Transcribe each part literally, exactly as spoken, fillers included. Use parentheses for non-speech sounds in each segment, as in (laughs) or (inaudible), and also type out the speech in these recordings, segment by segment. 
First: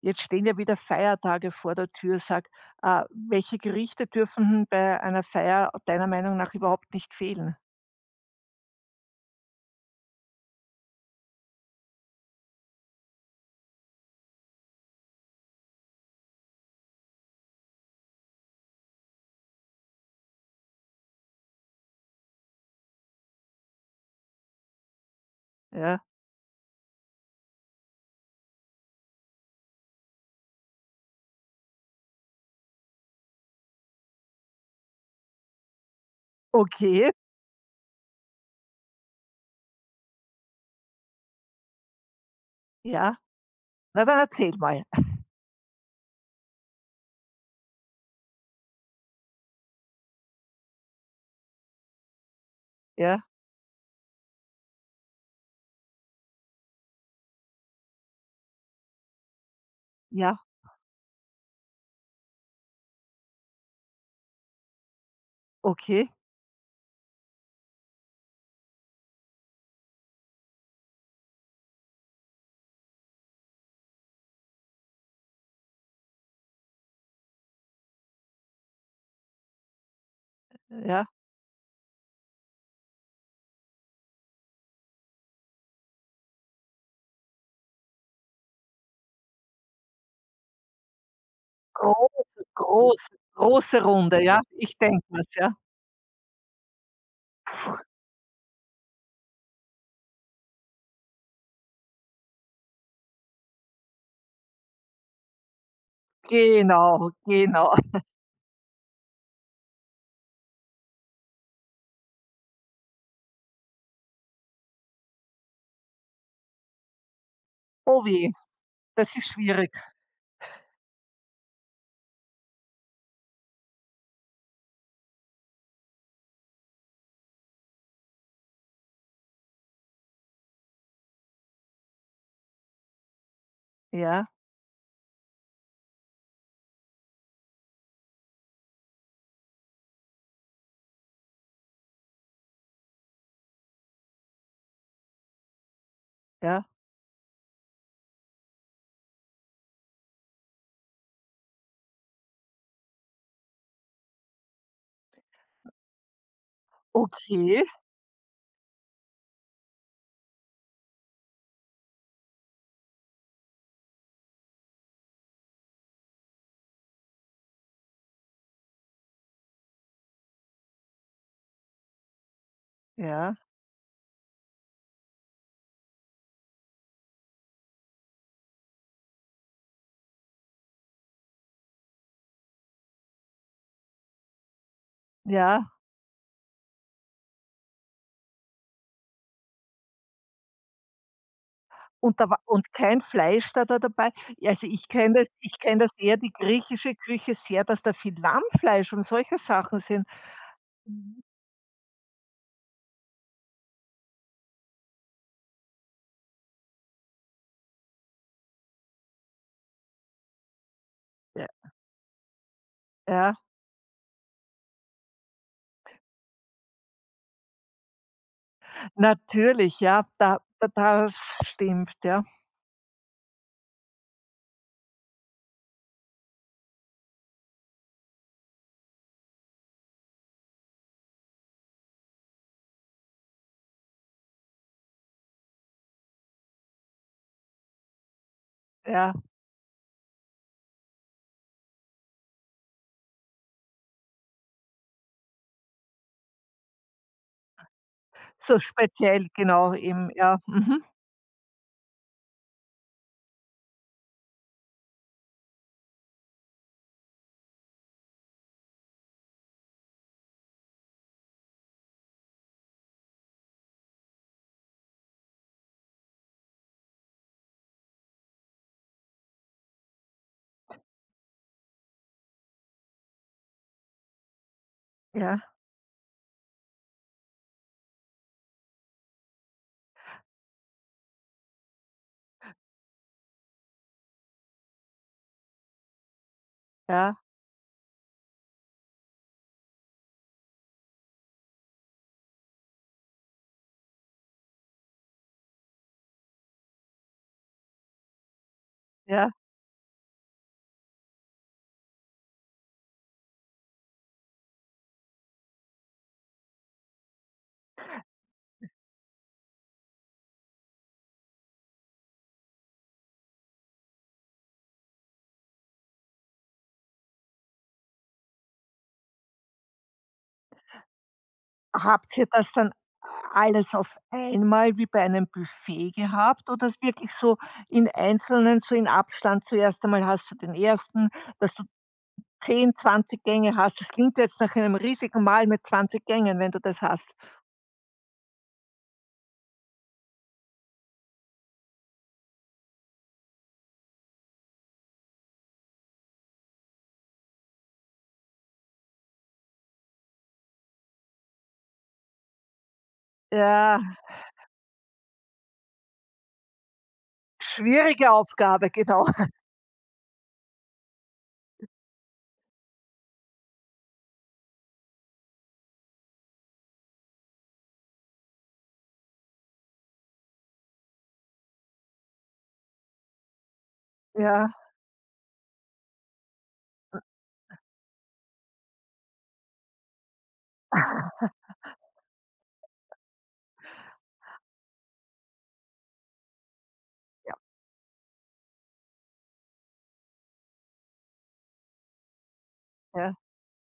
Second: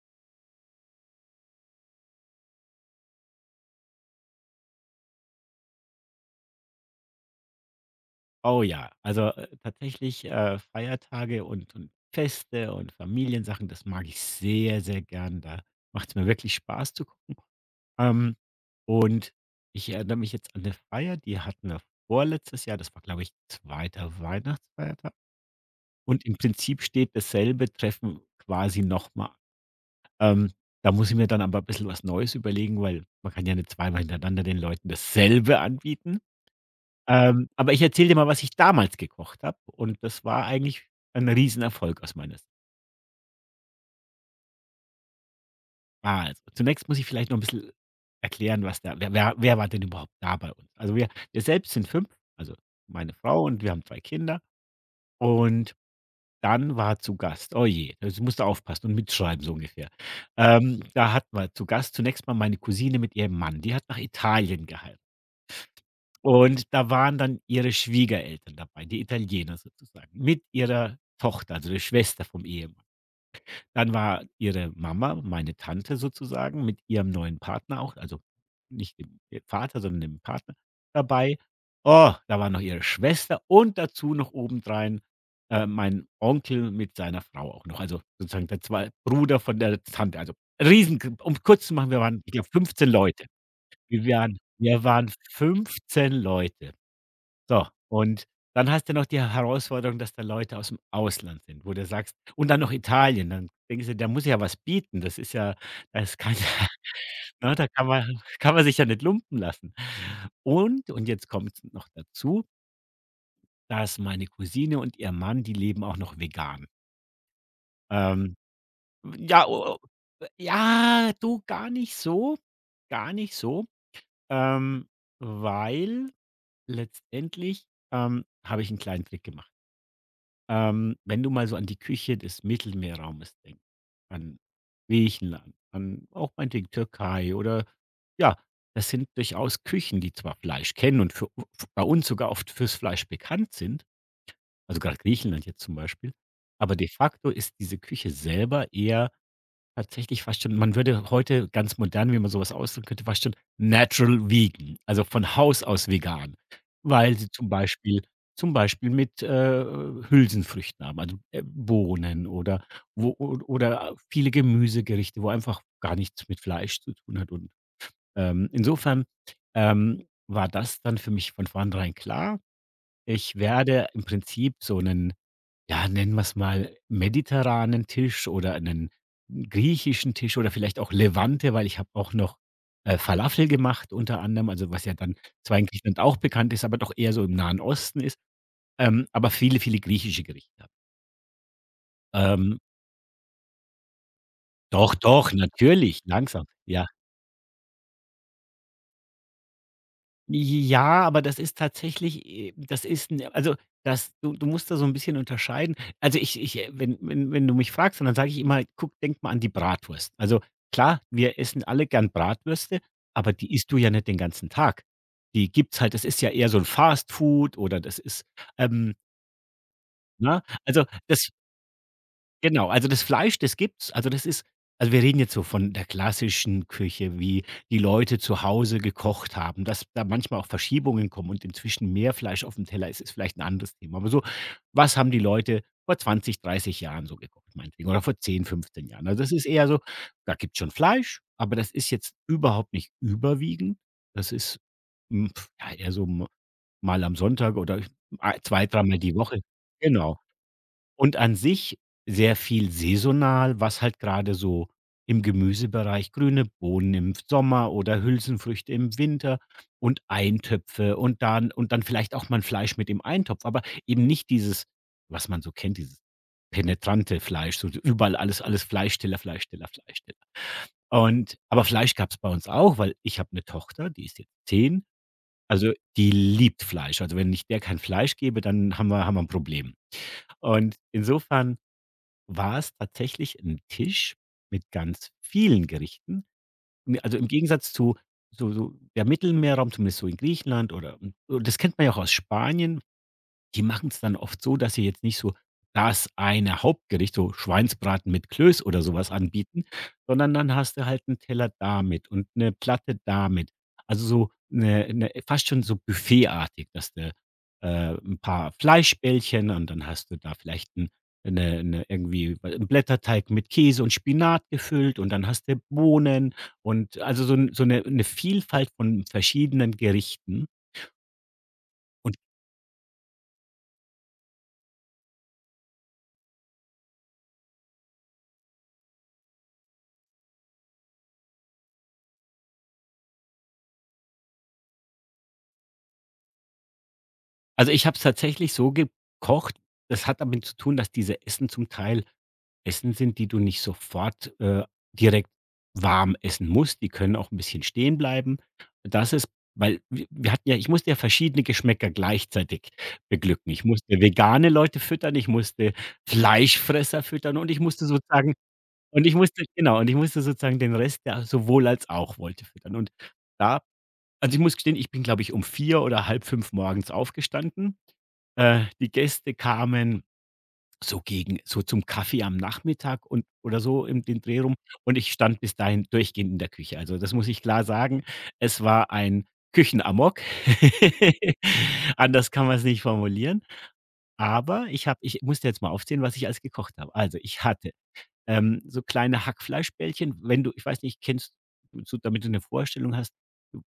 Jetzt stehen ja wieder Feiertage vor der Tür. Sag, äh, welche Gerichte dürfen denn bei einer Feier deiner Meinung nach überhaupt nicht fehlen? Oh ja, also, äh, tatsächlich, äh, Feiertage und und Feste und Familiensachen, das mag ich sehr, sehr gern. Da macht es mir wirklich Spaß zu gucken. Ähm, und ich erinnere mich jetzt an eine Feier, die hatten wir vorletztes Jahr. Das war, glaube ich, zweiter Weihnachtsfeiertag, Ja, und im Prinzip steht dasselbe Treffen quasi nochmal. Ähm, Da muss ich mir dann aber ein bissel was Neues überlegen, weil man kann ja nicht zweimal hintereinander den Leuten dasselbe anbieten. okay, Ähm, aber ich erzähle dir mal, was ich damals gekocht habe, und das war eigentlich ein Riesenerfolg aus meiner Sicht. ja. Na, dann erzähl mal. Also, zunächst muss ich vielleicht noch ein bisschen erklären, was da wer wer wer war denn überhaupt da bei uns? Also, wir wir selbst sind fünf, also meine Ja, Frau und wir haben zwei Kinder, und dann war zu Gast, oh je, jetzt musst du aufpassen und mitschreiben, so ungefähr. ja, Ähm, da hatten wir zu Gast zunächst mal meine Cousine mit ihrem Mann, die hat nach Italien geheiratet. okay, Und da waren dann ihre Schwiegereltern dabei, die Italiener sozusagen, mit ihrer Tochter, also der Schwester vom Ehemann. Dann war ihre Mama, meine Tante sozusagen, mit ihrem neuen Partner auch, also nicht dem Vater, sondern dem Partner ja. dabei. Oh, da war noch ihre Schwester und dazu noch obendrein, äh, mein Onkel mit seiner Frau auch noch, also sozusagen der zwei Bruder von der Tante. Also riesen, um kurz zu machen, wir waren, Große, ich glaube, fünfzehn große, Leute. große Wir Runde, waren ja? Ich wir denke waren mir's, ja. fünfzehn Leute. So, und dann hast du noch die Herausforderung, dass da Leute aus dem Ausland sind, wo du sagst, und dann noch Italien, dann denkst du, da muss ja was bieten. Das ist ja, das kann (laughs) ja, Genau, ne, da genau. kann man, kann man sich ja nicht lumpen lassen. Und und jetzt kommt noch dazu, dass meine Cousine und ihr Mann, die leben auch noch vegan. Oh weh, Ähm, das ist ja, schwierig. o o ja, du, gar nicht so, gar nicht so, ähm, weil letztendlich, ähm, habe ich einen kleinen Trick gemacht. Ähm, wenn du mal so an die Küche des Mittelmeerraumes denkst, Ja, an Griechenland, an auch meinetwegen Türkei oder ja, das sind durchaus Küchen, die zwar Fleisch kennen und für, f- bei uns sogar oft fürs Fleisch bekannt sind, also gerade Griechenland jetzt zum Beispiel, ja. aber de facto ist diese Küche selber eher tatsächlich fast schon, man würde heute ganz modern, wie man sowas ausdrücken könnte, fast schon natural vegan, also von Haus aus vegan, weil sie zum Okay, Beispiel, zum Beispiel mit, äh, Hülsenfrüchten haben, also, äh, Bohnen oder wo, o oder viele Gemüsegerichte, wo einfach gar nichts mit Fleisch zu tun hat, und, ähm, insofern, ähm, war das dann für mich von vornherein klar. ja, Ich werde im Prinzip so einen, ja, nennen wir es mal mediterranen Tisch oder einen griechischen Tisch oder vielleicht auch Levante, weil ich habe auch noch, äh, Falafel gemacht unter anderem, also was ja dann zwar in ja. Griechenland auch bekannt ist, aber doch eher so im Nahen Osten ist, ähm, aber viele, viele griechische Gerichte. Und da war Ähm, und kein Fleisch da da dabei? Ja, also ich Doch, kenne das, doch, ich kenne das natürlich, eher die langsam, ja. griechische Küche sehr, dass da viel Lammfleisch und solche Sachen sind. Ja, aber Mhm. das ist tatsächlich, äh das ist 'n, also, das du, du musst da so ein bisschen unterscheiden. Also, ich ich, äh, wenn, wenn wenn du mich fragst, dann sage ich immer: „Guck, denk mal an die Bratwurst.“ Also, klar, wir Ja, essen alle gern Bratwürste, ja, aber die isst du ja nicht den ganzen Tag. Die gibt's halt, das ist ja eher so ein Fast Food oder das ist, ähm, natürlich, ja, da ne? da Also, das das, stimmt, ja, genau, also das Fleisch, das gibt's. Also das ist, also wir reden jetzt so von der klassischen Küche, wie die Leute zu Hause gekocht haben, dass da manchmal auch Verschiebungen kommen und inzwischen mehr Fleisch auf dem Teller ist, ist vielleicht ein anderes Thema. Aber so, was haben die Leute vor zwanzig, dreißig Jahren so gekocht meinetwegen oder vor zehn, fünfzehn Jahren? ja. Also das ist eher so, da gibt's schon Fleisch, aber das ist jetzt überhaupt nicht überwiegend. Das ist, hm, ja, eher so, m mal am Sonntag oder ei So zwei dreimal die speziell, Woche. genau, eben, Genau. ja. Mhm. Und an sich sehr viel saisonal, was halt gerade so im Gemüsebereich, grüne Bohnen im Sommer oder Hülsenfrüchte im Winter und Eintöpfe, und dann und dann vielleicht auch mal 'n Fleisch mit im Eintopf, aber eben nicht dieses, was man so kennt, dieses penetrante Fleisch, so überall alles alles Fleischsteller, Fleischsteller, Fleischsteller. Und aber Fleisch gab's bei uns auch, weil ich habe 'ne Tochter, die ist jetzt zehn, Ja, also die liebt Fleisch. Also, wenn ich der kein Fleisch gebe, dann haben wir haben wir 'n Problem. Und insofern war es tatsächlich ein Tisch mit ganz vielen Gerichten. N ja, Also, im Gegensatz zu, so so der Mittelmeerraum, zumindest so in Griechenland oder, und das kennt man ja auch aus Spanien. Die machen es dann oft so, dass sie jetzt nicht so das eine Hauptgericht, so Schweinsbraten mit Klöß oder sowas ja. anbieten, sondern dann hast du halt 'n Teller damit und 'ne Platte damit. Also, so 'ne 'ne fast schon so buffetartig, dass du, äh, 'n paar Fleischbällchen, und dann hast du da vielleicht 'n, 'ne 'ne irgendwie 'n Blätterteig mit Käse und Spinat gefüllt, und dann hast du Bohnen und, also so 'n, so 'ne 'ne Vielfalt von verschiedenen Gerichten. Habt Und ihr das dann alles auf einmal wie bei einem Buffet gehabt oder ist wirklich so in Einzelnen, so in Abstand zuerst einmal hast du den ersten, dass du zehn zwanzig Gänge hast? Das klingt jetzt nach einem riesigen Mahl mit zwanzig Gängen, wenn du das hast. also, ich habe es tatsächlich so gekocht. Das hat damit zu tun, dass diese Essen zum Teil Essen sind, die du nicht sofort, äh, direkt warm essen musst. Die können auch ein bisschen stehen bleiben. Das ist, weil wir wir hatten ja, ich musste ja verschiedene Geschmäcker gleichzeitig beglücken. Ich Ja, musste vegane Leute füttern, ich musste Fleischfresser füttern, und ich musste schwierige sozusagen, Aufgabe, und genau. ich (laughs) musste genau, und ich musste sozusagen den Rest, der sowohl als auch wollte, füttern. Und da, also, ich muss gestehen, ich bin, glaube ich, um vier oder halb fünf morgens aufgestanden. Äh, die Gäste kamen so gegen, so zum Kaffee am Nachmittag und, oder so im den Dreh Ja, rum, und ich stand bis dahin durchgehend in der Küche. Also, das muss ich klar sagen. Es war ein Küchenamok, (laughs) anders kann man es nicht formulieren. Aber ich habe ich musste jetzt mal aufzählen, was ich alles gekocht habe. Also, ja, ich hatte, ähm, so kleine Hackfleischbällchen, wenn du, ich weiß nicht, kennst, so damit du eine Vorstellung hast, ja.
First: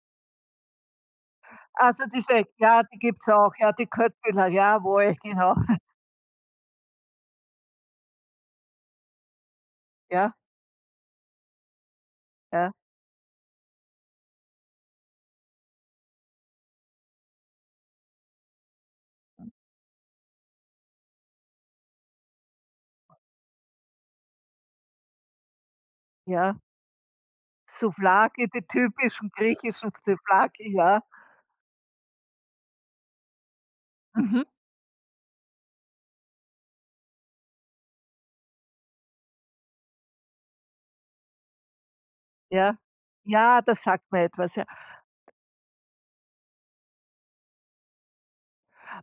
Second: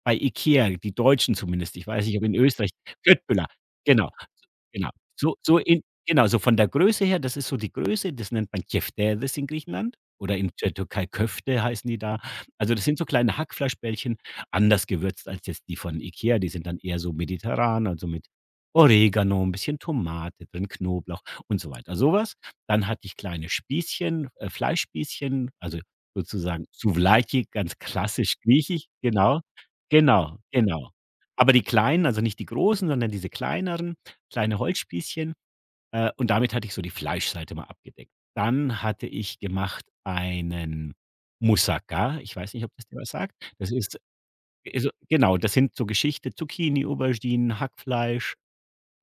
bei IKEA, die Deutschen zumindest, ich Also weiß nicht, ob in diese, Österreich. ja, die gibt's Köttbullar, auch, ja, die genau, Köttbullar, genau. jawohl, So genau. so in, genau, so von der Größe her, das ist so die Größe, das nennt man Keftedes in Griechenland Ja, oder in der Türkei Köfte heißen die da. ja, Also, das sind so kleine Hackfleischbällchen, anders gewürzt als jetzt die von IKEA, die sind dann eher so mediterran, also mit Oregano, ein bisschen Tomate drin, Knoblauch und so weiter. Sowas, dann hatte ich kleine Spießchen, äh, Fleischspießchen, also ja. sozusagen Souvlaki, ganz klassisch Souvlaki, die griechisch, typischen genau. griechischen Genau, Souvlaki, genau. ja. Aber die kleinen, also nicht die großen, sondern diese kleineren, Mhm. kleine Holzspießchen, äh, und damit hatte ich so die Fleischseite mal abgedeckt. Dann hatte ich gemacht einen Moussaka. Ich weiß nicht, ob Ja. das dir was sagt. Ja, Das das ist, sagt mir etwas, ja. also genau, das sind so Geschichte Zucchini, Auberginen, Hackfleisch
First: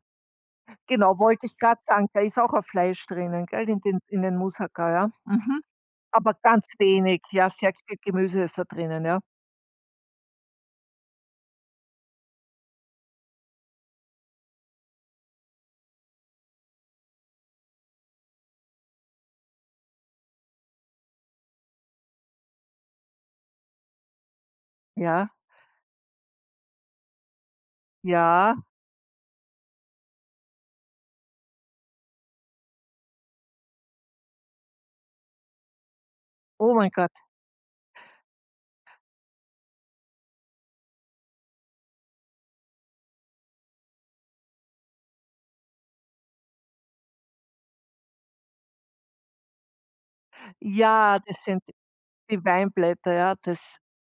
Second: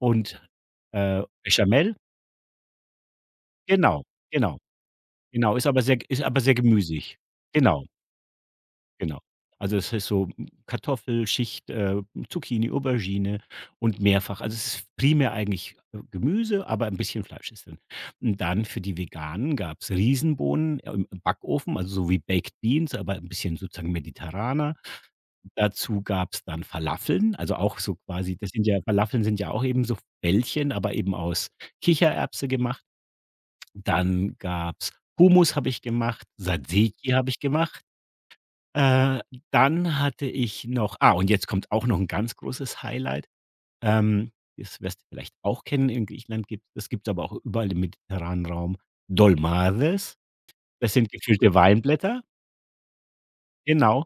und, Genau, äh, wollte ich gerade Béchamel. sagen, da ist auch ein Fleisch drinnen, gell, in den, Genau, in den genau. Moussaka, ja. Genau, Mhm. ist aber sehr ist Aber aber sehr ganz gemüsig. wenig, ja, sehr Genau, viel Gemüse ist da drinnen, genau. ja. Also, es ist so Kartoffelschicht, äh, Zucchini, Aubergine und mehrfach, also, es ist primär eigentlich, äh, Gemüse, aber ein bisschen Fleisch ist drin. Und dann für die Veganen gab's Riesenbohnen im im Backofen, also, so wie Baked Beans, aber ein bisschen sozusagen mediterraner. Ja, Dazu gab's dann Falafeln, also, auch so quasi, das ja. sind ja, Falafeln sind ja auch eben so Bällchen, aber eben aus Kichererbse gemacht. Dann gab's Hummus, habe ich gemacht, Oh mein Gott. Tzatziki habe ich gemacht. Äh, Dann hatte ich noch, ah, und jetzt kommt auch noch 'n ganz großes Highlight. Ähm, Das wirst du vielleicht auch kennen. In Griechenland gibt, das gibt's aber auch überall im mediterranen Raum, Dolmades. Das sind Ja, das gefüllte sind Weinblätter. die Weinblätter, ja, das, Genau.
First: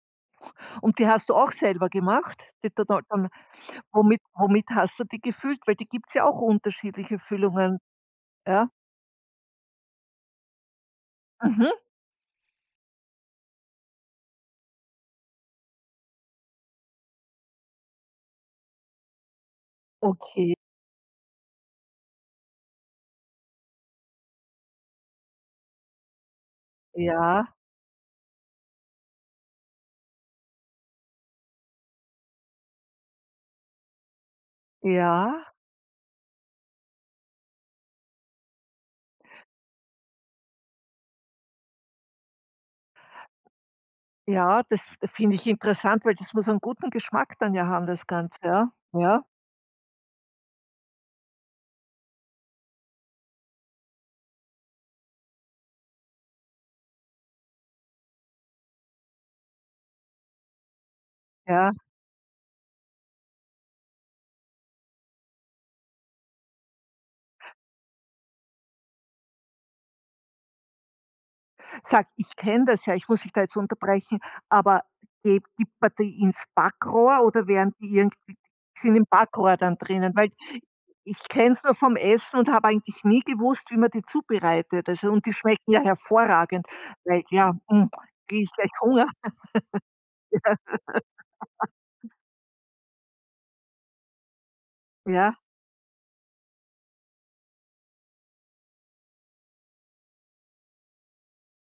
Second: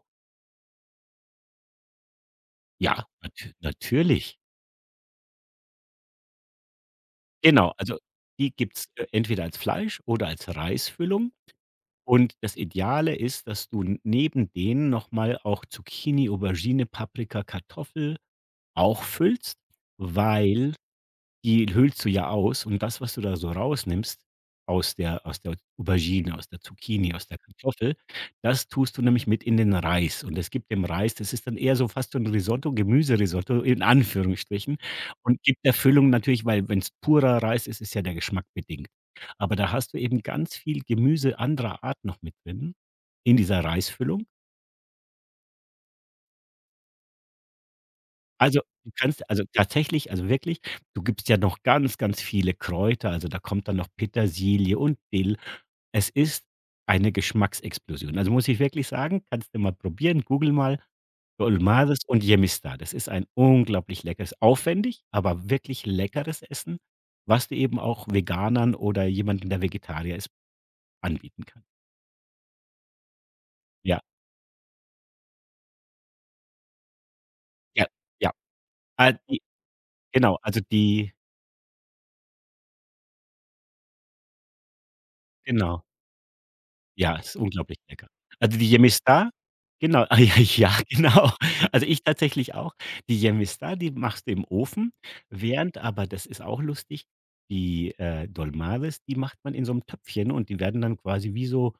und die hast du auch selber gemacht? Die Total Ja, dann, natü womit natürlich. womit hast du die gefüllt? Weil die gibt's ja auch unterschiedliche Genau, Füllungen, also die ja? gibt's, äh, entweder als Fleisch oder als Reisfüllung. Mhm. Und das Ideale ist, dass du n neben denen noch mal auch Zucchini, Aubergine, Paprika, Kartoffel auch füllst, Okay. weil die höhlst du ja aus, und das, was du da so rausnimmst aus der, aus der Aubergine, aus der Zucchini, aus der Ja, Kartoffel, das tust du nämlich mit in den Reis. Und es gibt dem Reis, das ist dann eher so fast so 'n Risotto, Gemüserisotto in Anführungsstrichen, und ja. gibt der Füllung natürlich, weil wenn es purer Reis ist, ist ja der Geschmack bedingt. Aber da hast du eben ganz viel Gemüse anderer Art noch mit drin in dieser Reisfüllung. Ja, das finde ich interessant, weil das muss einen guten Geschmack dann ja haben, das Ganze, Also, ja? du Ja, kannst, also, tatsächlich, also, wirklich, du gibst ja noch ganz, ganz viele Kräuter, also, da kommt dann noch Petersilie und Dill. Es ist eine Geschmacksexplosion. Also, muss ich wirklich sagen, kannst du mal probieren, google mal ja. Dolmades und Yemistar. Das ist ein unglaublich leckeres, aufwendig, aber wirklich leckeres Essen, was du eben auch Veganern oder jemandem, der Vegetarier ist, anbieten kannst. Sag, ich kenne das ja, ich muss dich da jetzt Ja, unterbrechen, aber ge gibt man die ins Backrohr oder werden ja, die ja. irgendwie sind im Ah, die, Backrohr dann drinnen? Weil genau, also, die, ich kenne es nur vom Essen und habe eigentlich nie gewusst, wie man die zubereitet. Also und die schmecken ja genau. hervorragend, Ja, weil ist ja, unglaublich hm, lecker. kriege ich Also, die gleich Hunger. Yemister genau, ah, ja, (laughs) ja, genau. Also, ich tatsächlich auch. Die Yemister, die machst du im Ofen, Ja, während aber das ist auch lustig, die, äh, Dolmades, die macht man in so 'nem Töpfchen und die werden dann quasi wie so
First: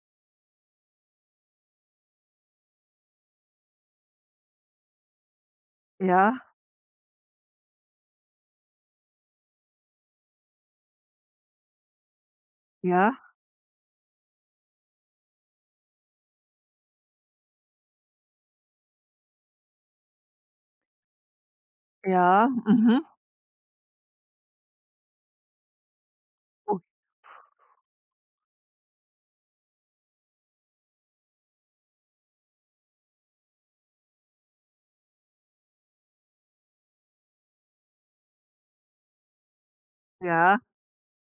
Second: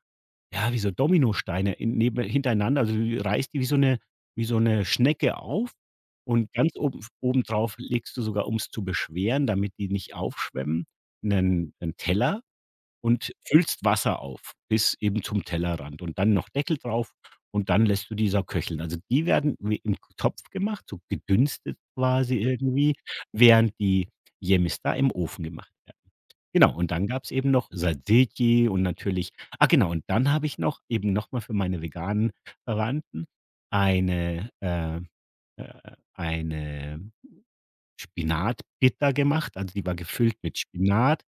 ja, wie so Dominosteine in neben hintereinander, also, du reißt die wie so 'ne wie so 'ne Schnecke auf ja, und ganz oben obendrauf legst du sogar, um's zu beschweren, damit die nicht aufschwemmen, 'nen 'nen Teller ja, und füllst Wasser auf bis eben zum Tellerrand und dann noch Deckel drauf und dann lässt du die Sau köcheln. Also, die werden wie im Topf gemacht, so gedünstet quasi ja, irgendwie, mhm. während die Jämistar im Ofen gemacht werden. Genau, Oh, und dann gab's eben noch Tzatziki und natürlich ah genau, und dann habe ich noch eben noch mal für meine veganen Verwandten eine, äh, äh eine Spinatbita gemacht. Also, die war gefüllt mit ja, Spinat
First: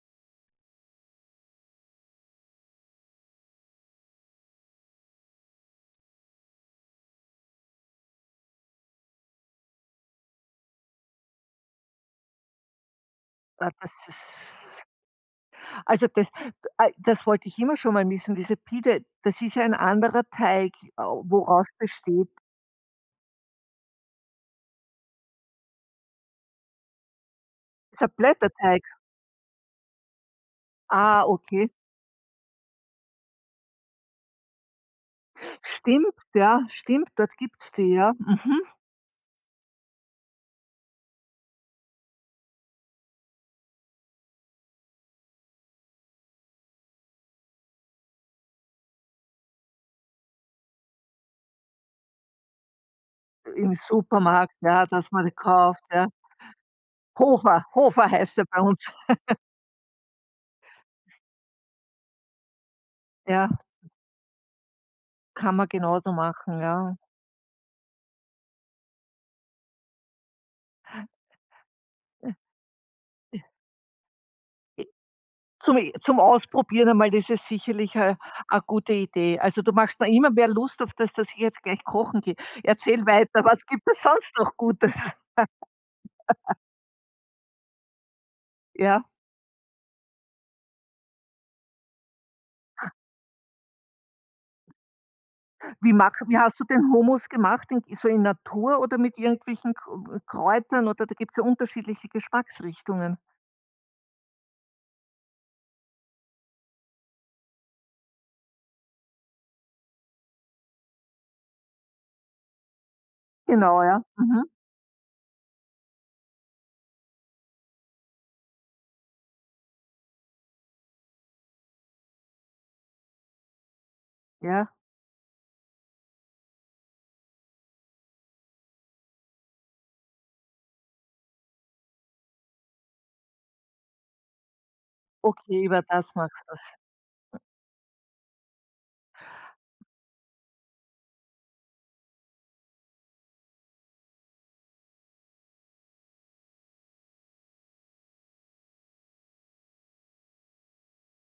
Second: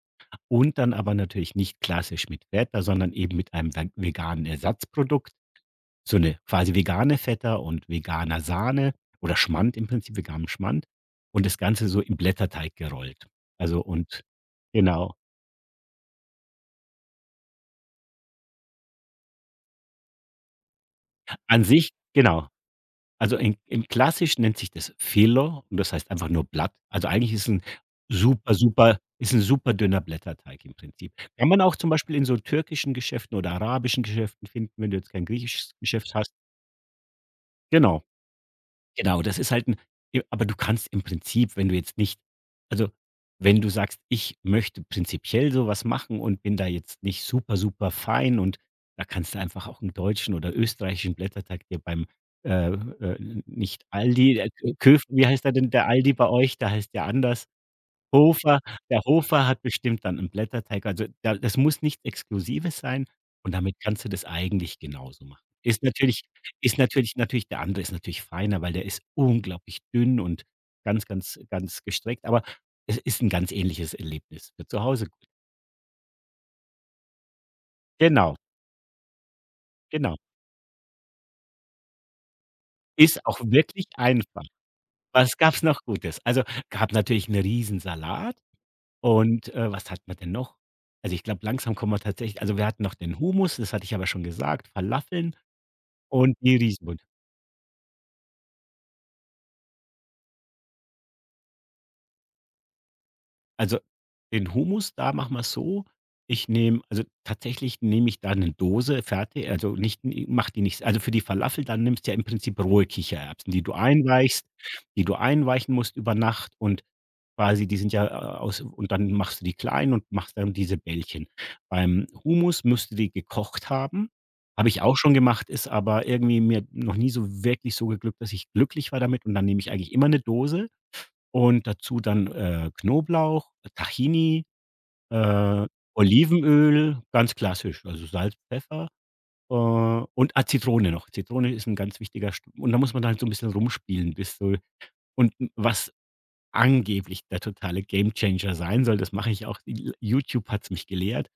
und dann aber natürlich nicht klassisch mit Feta, sondern eben mit einem veg veganen Ersatzprodukt, so eine quasi vegane Feta und veganer Sahne oder Schmand im Prinzip, veganem Schmand, und das Ganze so im Blätterteig gerollt. ah, Also das und ist. genau. Also das, äh, das wollte ich immer schon mal wissen, diese Pide, das ist ja ein anderer Teig, äh, An woraus sich besteht genau. Also in im Klassisch nennt sich das Filo und das heißt einfach nur Blatt. Also eigentlich ist ein ist ein super, Blätterteig. super ist ein super dünner Blätterteig im Prinzip. Ah, Kann man okay. auch zum Beispiel in so türkischen Geschäften oder arabischen Geschäften finden, wenn du jetzt kein griechisches Geschäft Stimmt, hast. ja, stimmt, dort gibt es die, Genau. ja. Mhm. Genau, das ist halt ein. Aber du kannst im Prinzip, wenn du jetzt nicht, also, wenn du sagst: „Ich möchte prinzipiell so was machen und bin da jetzt nicht super, super fein“, und da kannst du einfach auch einen deutschen oder österreichischen Blätterteig dir beim, äh, äh, Im nicht Aldi, äh, Supermarkt, ja, Köf dass man wie die heißt der denn, kauft, der ja. Aldi bei euch? Da heißt ja anders. Hofer, Hofer heißt er bei Hofer, uns. der Hofer hat bestimmt dann 'n Blätterteig, also da, das muss nichts Exklusives sein, Ja, und damit kannst du das eigentlich genauso machen. kann man Ist genauso natürlich machen, ist ja. natürlich natürlich der andere ist natürlich feiner, weil der ist unglaublich dünn und ganz, ganz, ganz gestreckt, aber es ist 'n ganz ähnliches Erlebnis für zu Hause. Zum zum Ausprobieren einmal, das ist sicherlich, äh, Genau, eine gute Idee. Also, du machst mir genau. immer mehr Lust auf das, dass ich jetzt gleich kochen gehe. Erzähl Ist auch weiter, was gibt wirklich es sonst einfach. noch Gutes? Was (laughs) gab's noch Gutes? Also, gab natürlich 'n Riesensalat. Ja. Und, äh, was hatten wir denn noch? Also, ich glaube, langsam kommen wir tatsächlich, also, wir hatten noch den Humus. Das hatte ich aber schon gesagt, Falafeln Wie mach und Wie die hast du den Riesenbullen. Hummus gemacht? In so in Natur oder mit irgendwelchen K Kräutern, oder da gibt es ja unterschiedliche Geschmacksrichtungen. Also, den Hummus, da machen wir's so, ich nehme, also, tatsächlich nehme ich da eine Dose fertig, also, nicht n die nicht, also, für die Falafel, dann nimmst du ja im Prinzip rohe Kichererbsen, die du Genau, ja. Mhm. einweichst, die du einweichen musst über Nacht, und quasi die sind ja, äh, aus, und dann machst du die klein und machst dann diese Bällchen. Beim Hummus musst du die gekocht haben. Habe Ja. ich auch schon gemacht, ist aber irgendwie mir noch nie so wirklich so geglückt, dass ich glücklich war damit, und dann nehme ich eigentlich immer eine Dose und dazu dann, äh, Knoblauch, Tahini, Okay, äh, über das machst. Olivenöl, ganz klassisch, also Salz, Pfeffer, äh, und, ah, Zitrone noch. Zitrone ist ein ganz wichtiger St, und da muss man dann so 'n bisschen rumspielen, bis so und was angeblich der totale Gamechanger sein soll, das mache ich auch l you tube hat's mich gelehrt.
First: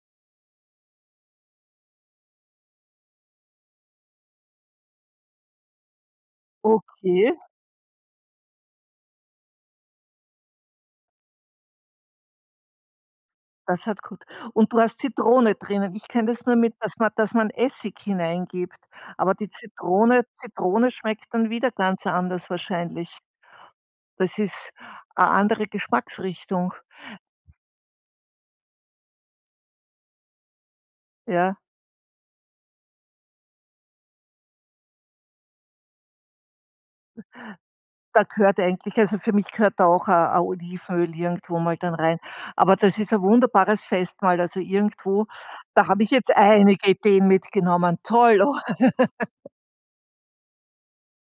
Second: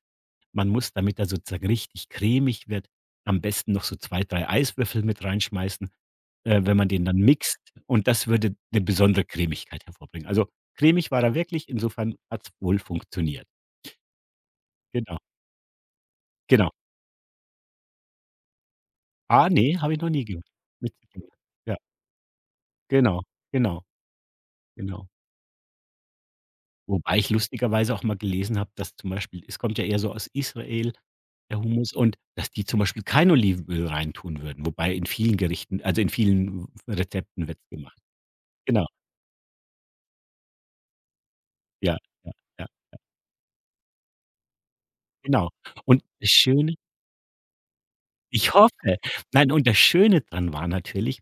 Man muss, damit er sozusagen richtig cremig wird, am besten noch so zwei drei Eiswürfel mit reinschmeißen. Äh, wenn man den dann Okay, mixt, und das würde eine besondere Cremigkeit hervorbringen. Also, cremig war er wirklich, insofern hat es wohl funktioniert. das hat gut, und du hast Genau, Zitrone drinnen. Ich kenne das nur genau. mit, dass man, dass man Essig hineingibt, aber die Ah, nee, habe ich noch Zitrone, nie gemacht. Zitrone Mit Zitrone. schmeckt dann wieder Ja, ganz anders wahrscheinlich. genau, genau, Das ist genau. eine andere Geschmacksrichtung, Wobei ich lustigerweise auch mal gelesen habe, dass zum Beispiel es kommt ja eher so aus Israel, ja. der Hummus, und dass die zum Beispiel kein Olivenöl reintun würden, wobei in vielen Gerichten, also, in vielen Rezepten wird es gemacht. Da gehört Genau, eigentlich, also für mich gehört da auch ein ein Olivenöl irgendwo mal dann ja, rein. ja, ja, Aber das ist ein wunderbares Festmahl, also irgendwo genau. da habe Und ich das jetzt Schöne einige Ideen mitgenommen. Toll, Ich oh, hoffe. Nein, und das Schöne dran war natürlich,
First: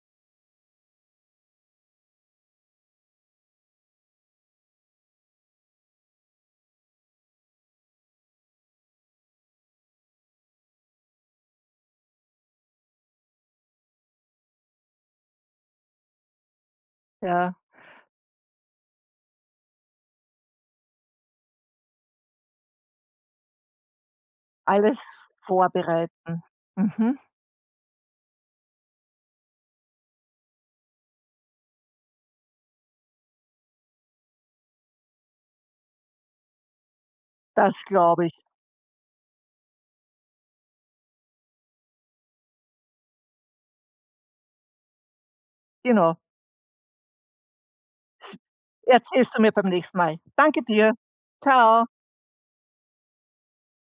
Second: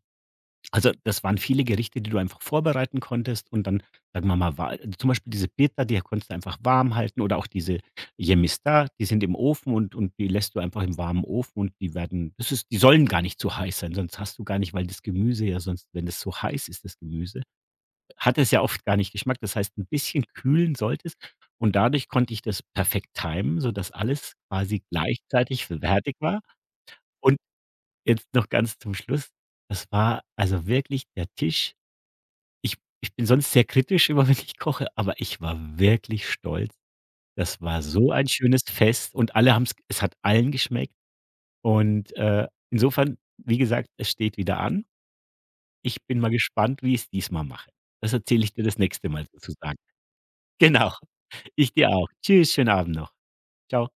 also, das waren viele Gerichte, die du einfach vorbereiten konntest, und dann, sagen wir mal, war zum Beispiel diese Pita, die konntest du einfach warm halten, oder auch diese Yemiztar, die sind im Ofen und und die lässt du einfach im warmen Ofen, und die werden das ist die sollen gar nicht zu heiß sein, sonst hast du gar nicht, weil das Gemüse ja sonst, wenn es so heiß ist, das Gemüse, ja, hat es ja oft gar nicht Geschmack. Das heißt, ein bisschen kühlen solltest, und dadurch konnte ich das perfekt timen, sodass alles quasi alles gleichzeitig fertig war. vorbereiten. Mhm, Und jetzt noch ganz zum Schluss. Das war also wirklich der Tisch. Ich ich bin sonst sehr kritisch immer, (laughs) wenn ich koche, aber ich war wirklich stolz. Das war das so glaube ein ich. schönes Fest und alle haben's es hat allen geschmeckt, und, äh, insofern, wie gesagt, es steht wieder an. Ich Genau. bin mal gespannt, wie ich es diesmal mache. Das S erzähle ich dir das nächste Mal Erzählst du mir beim sozusagen. nächsten (laughs) Mal. Danke Genau, dir. ich Ciao. dir auch. Tschüss, schönen Abend noch. Ciao.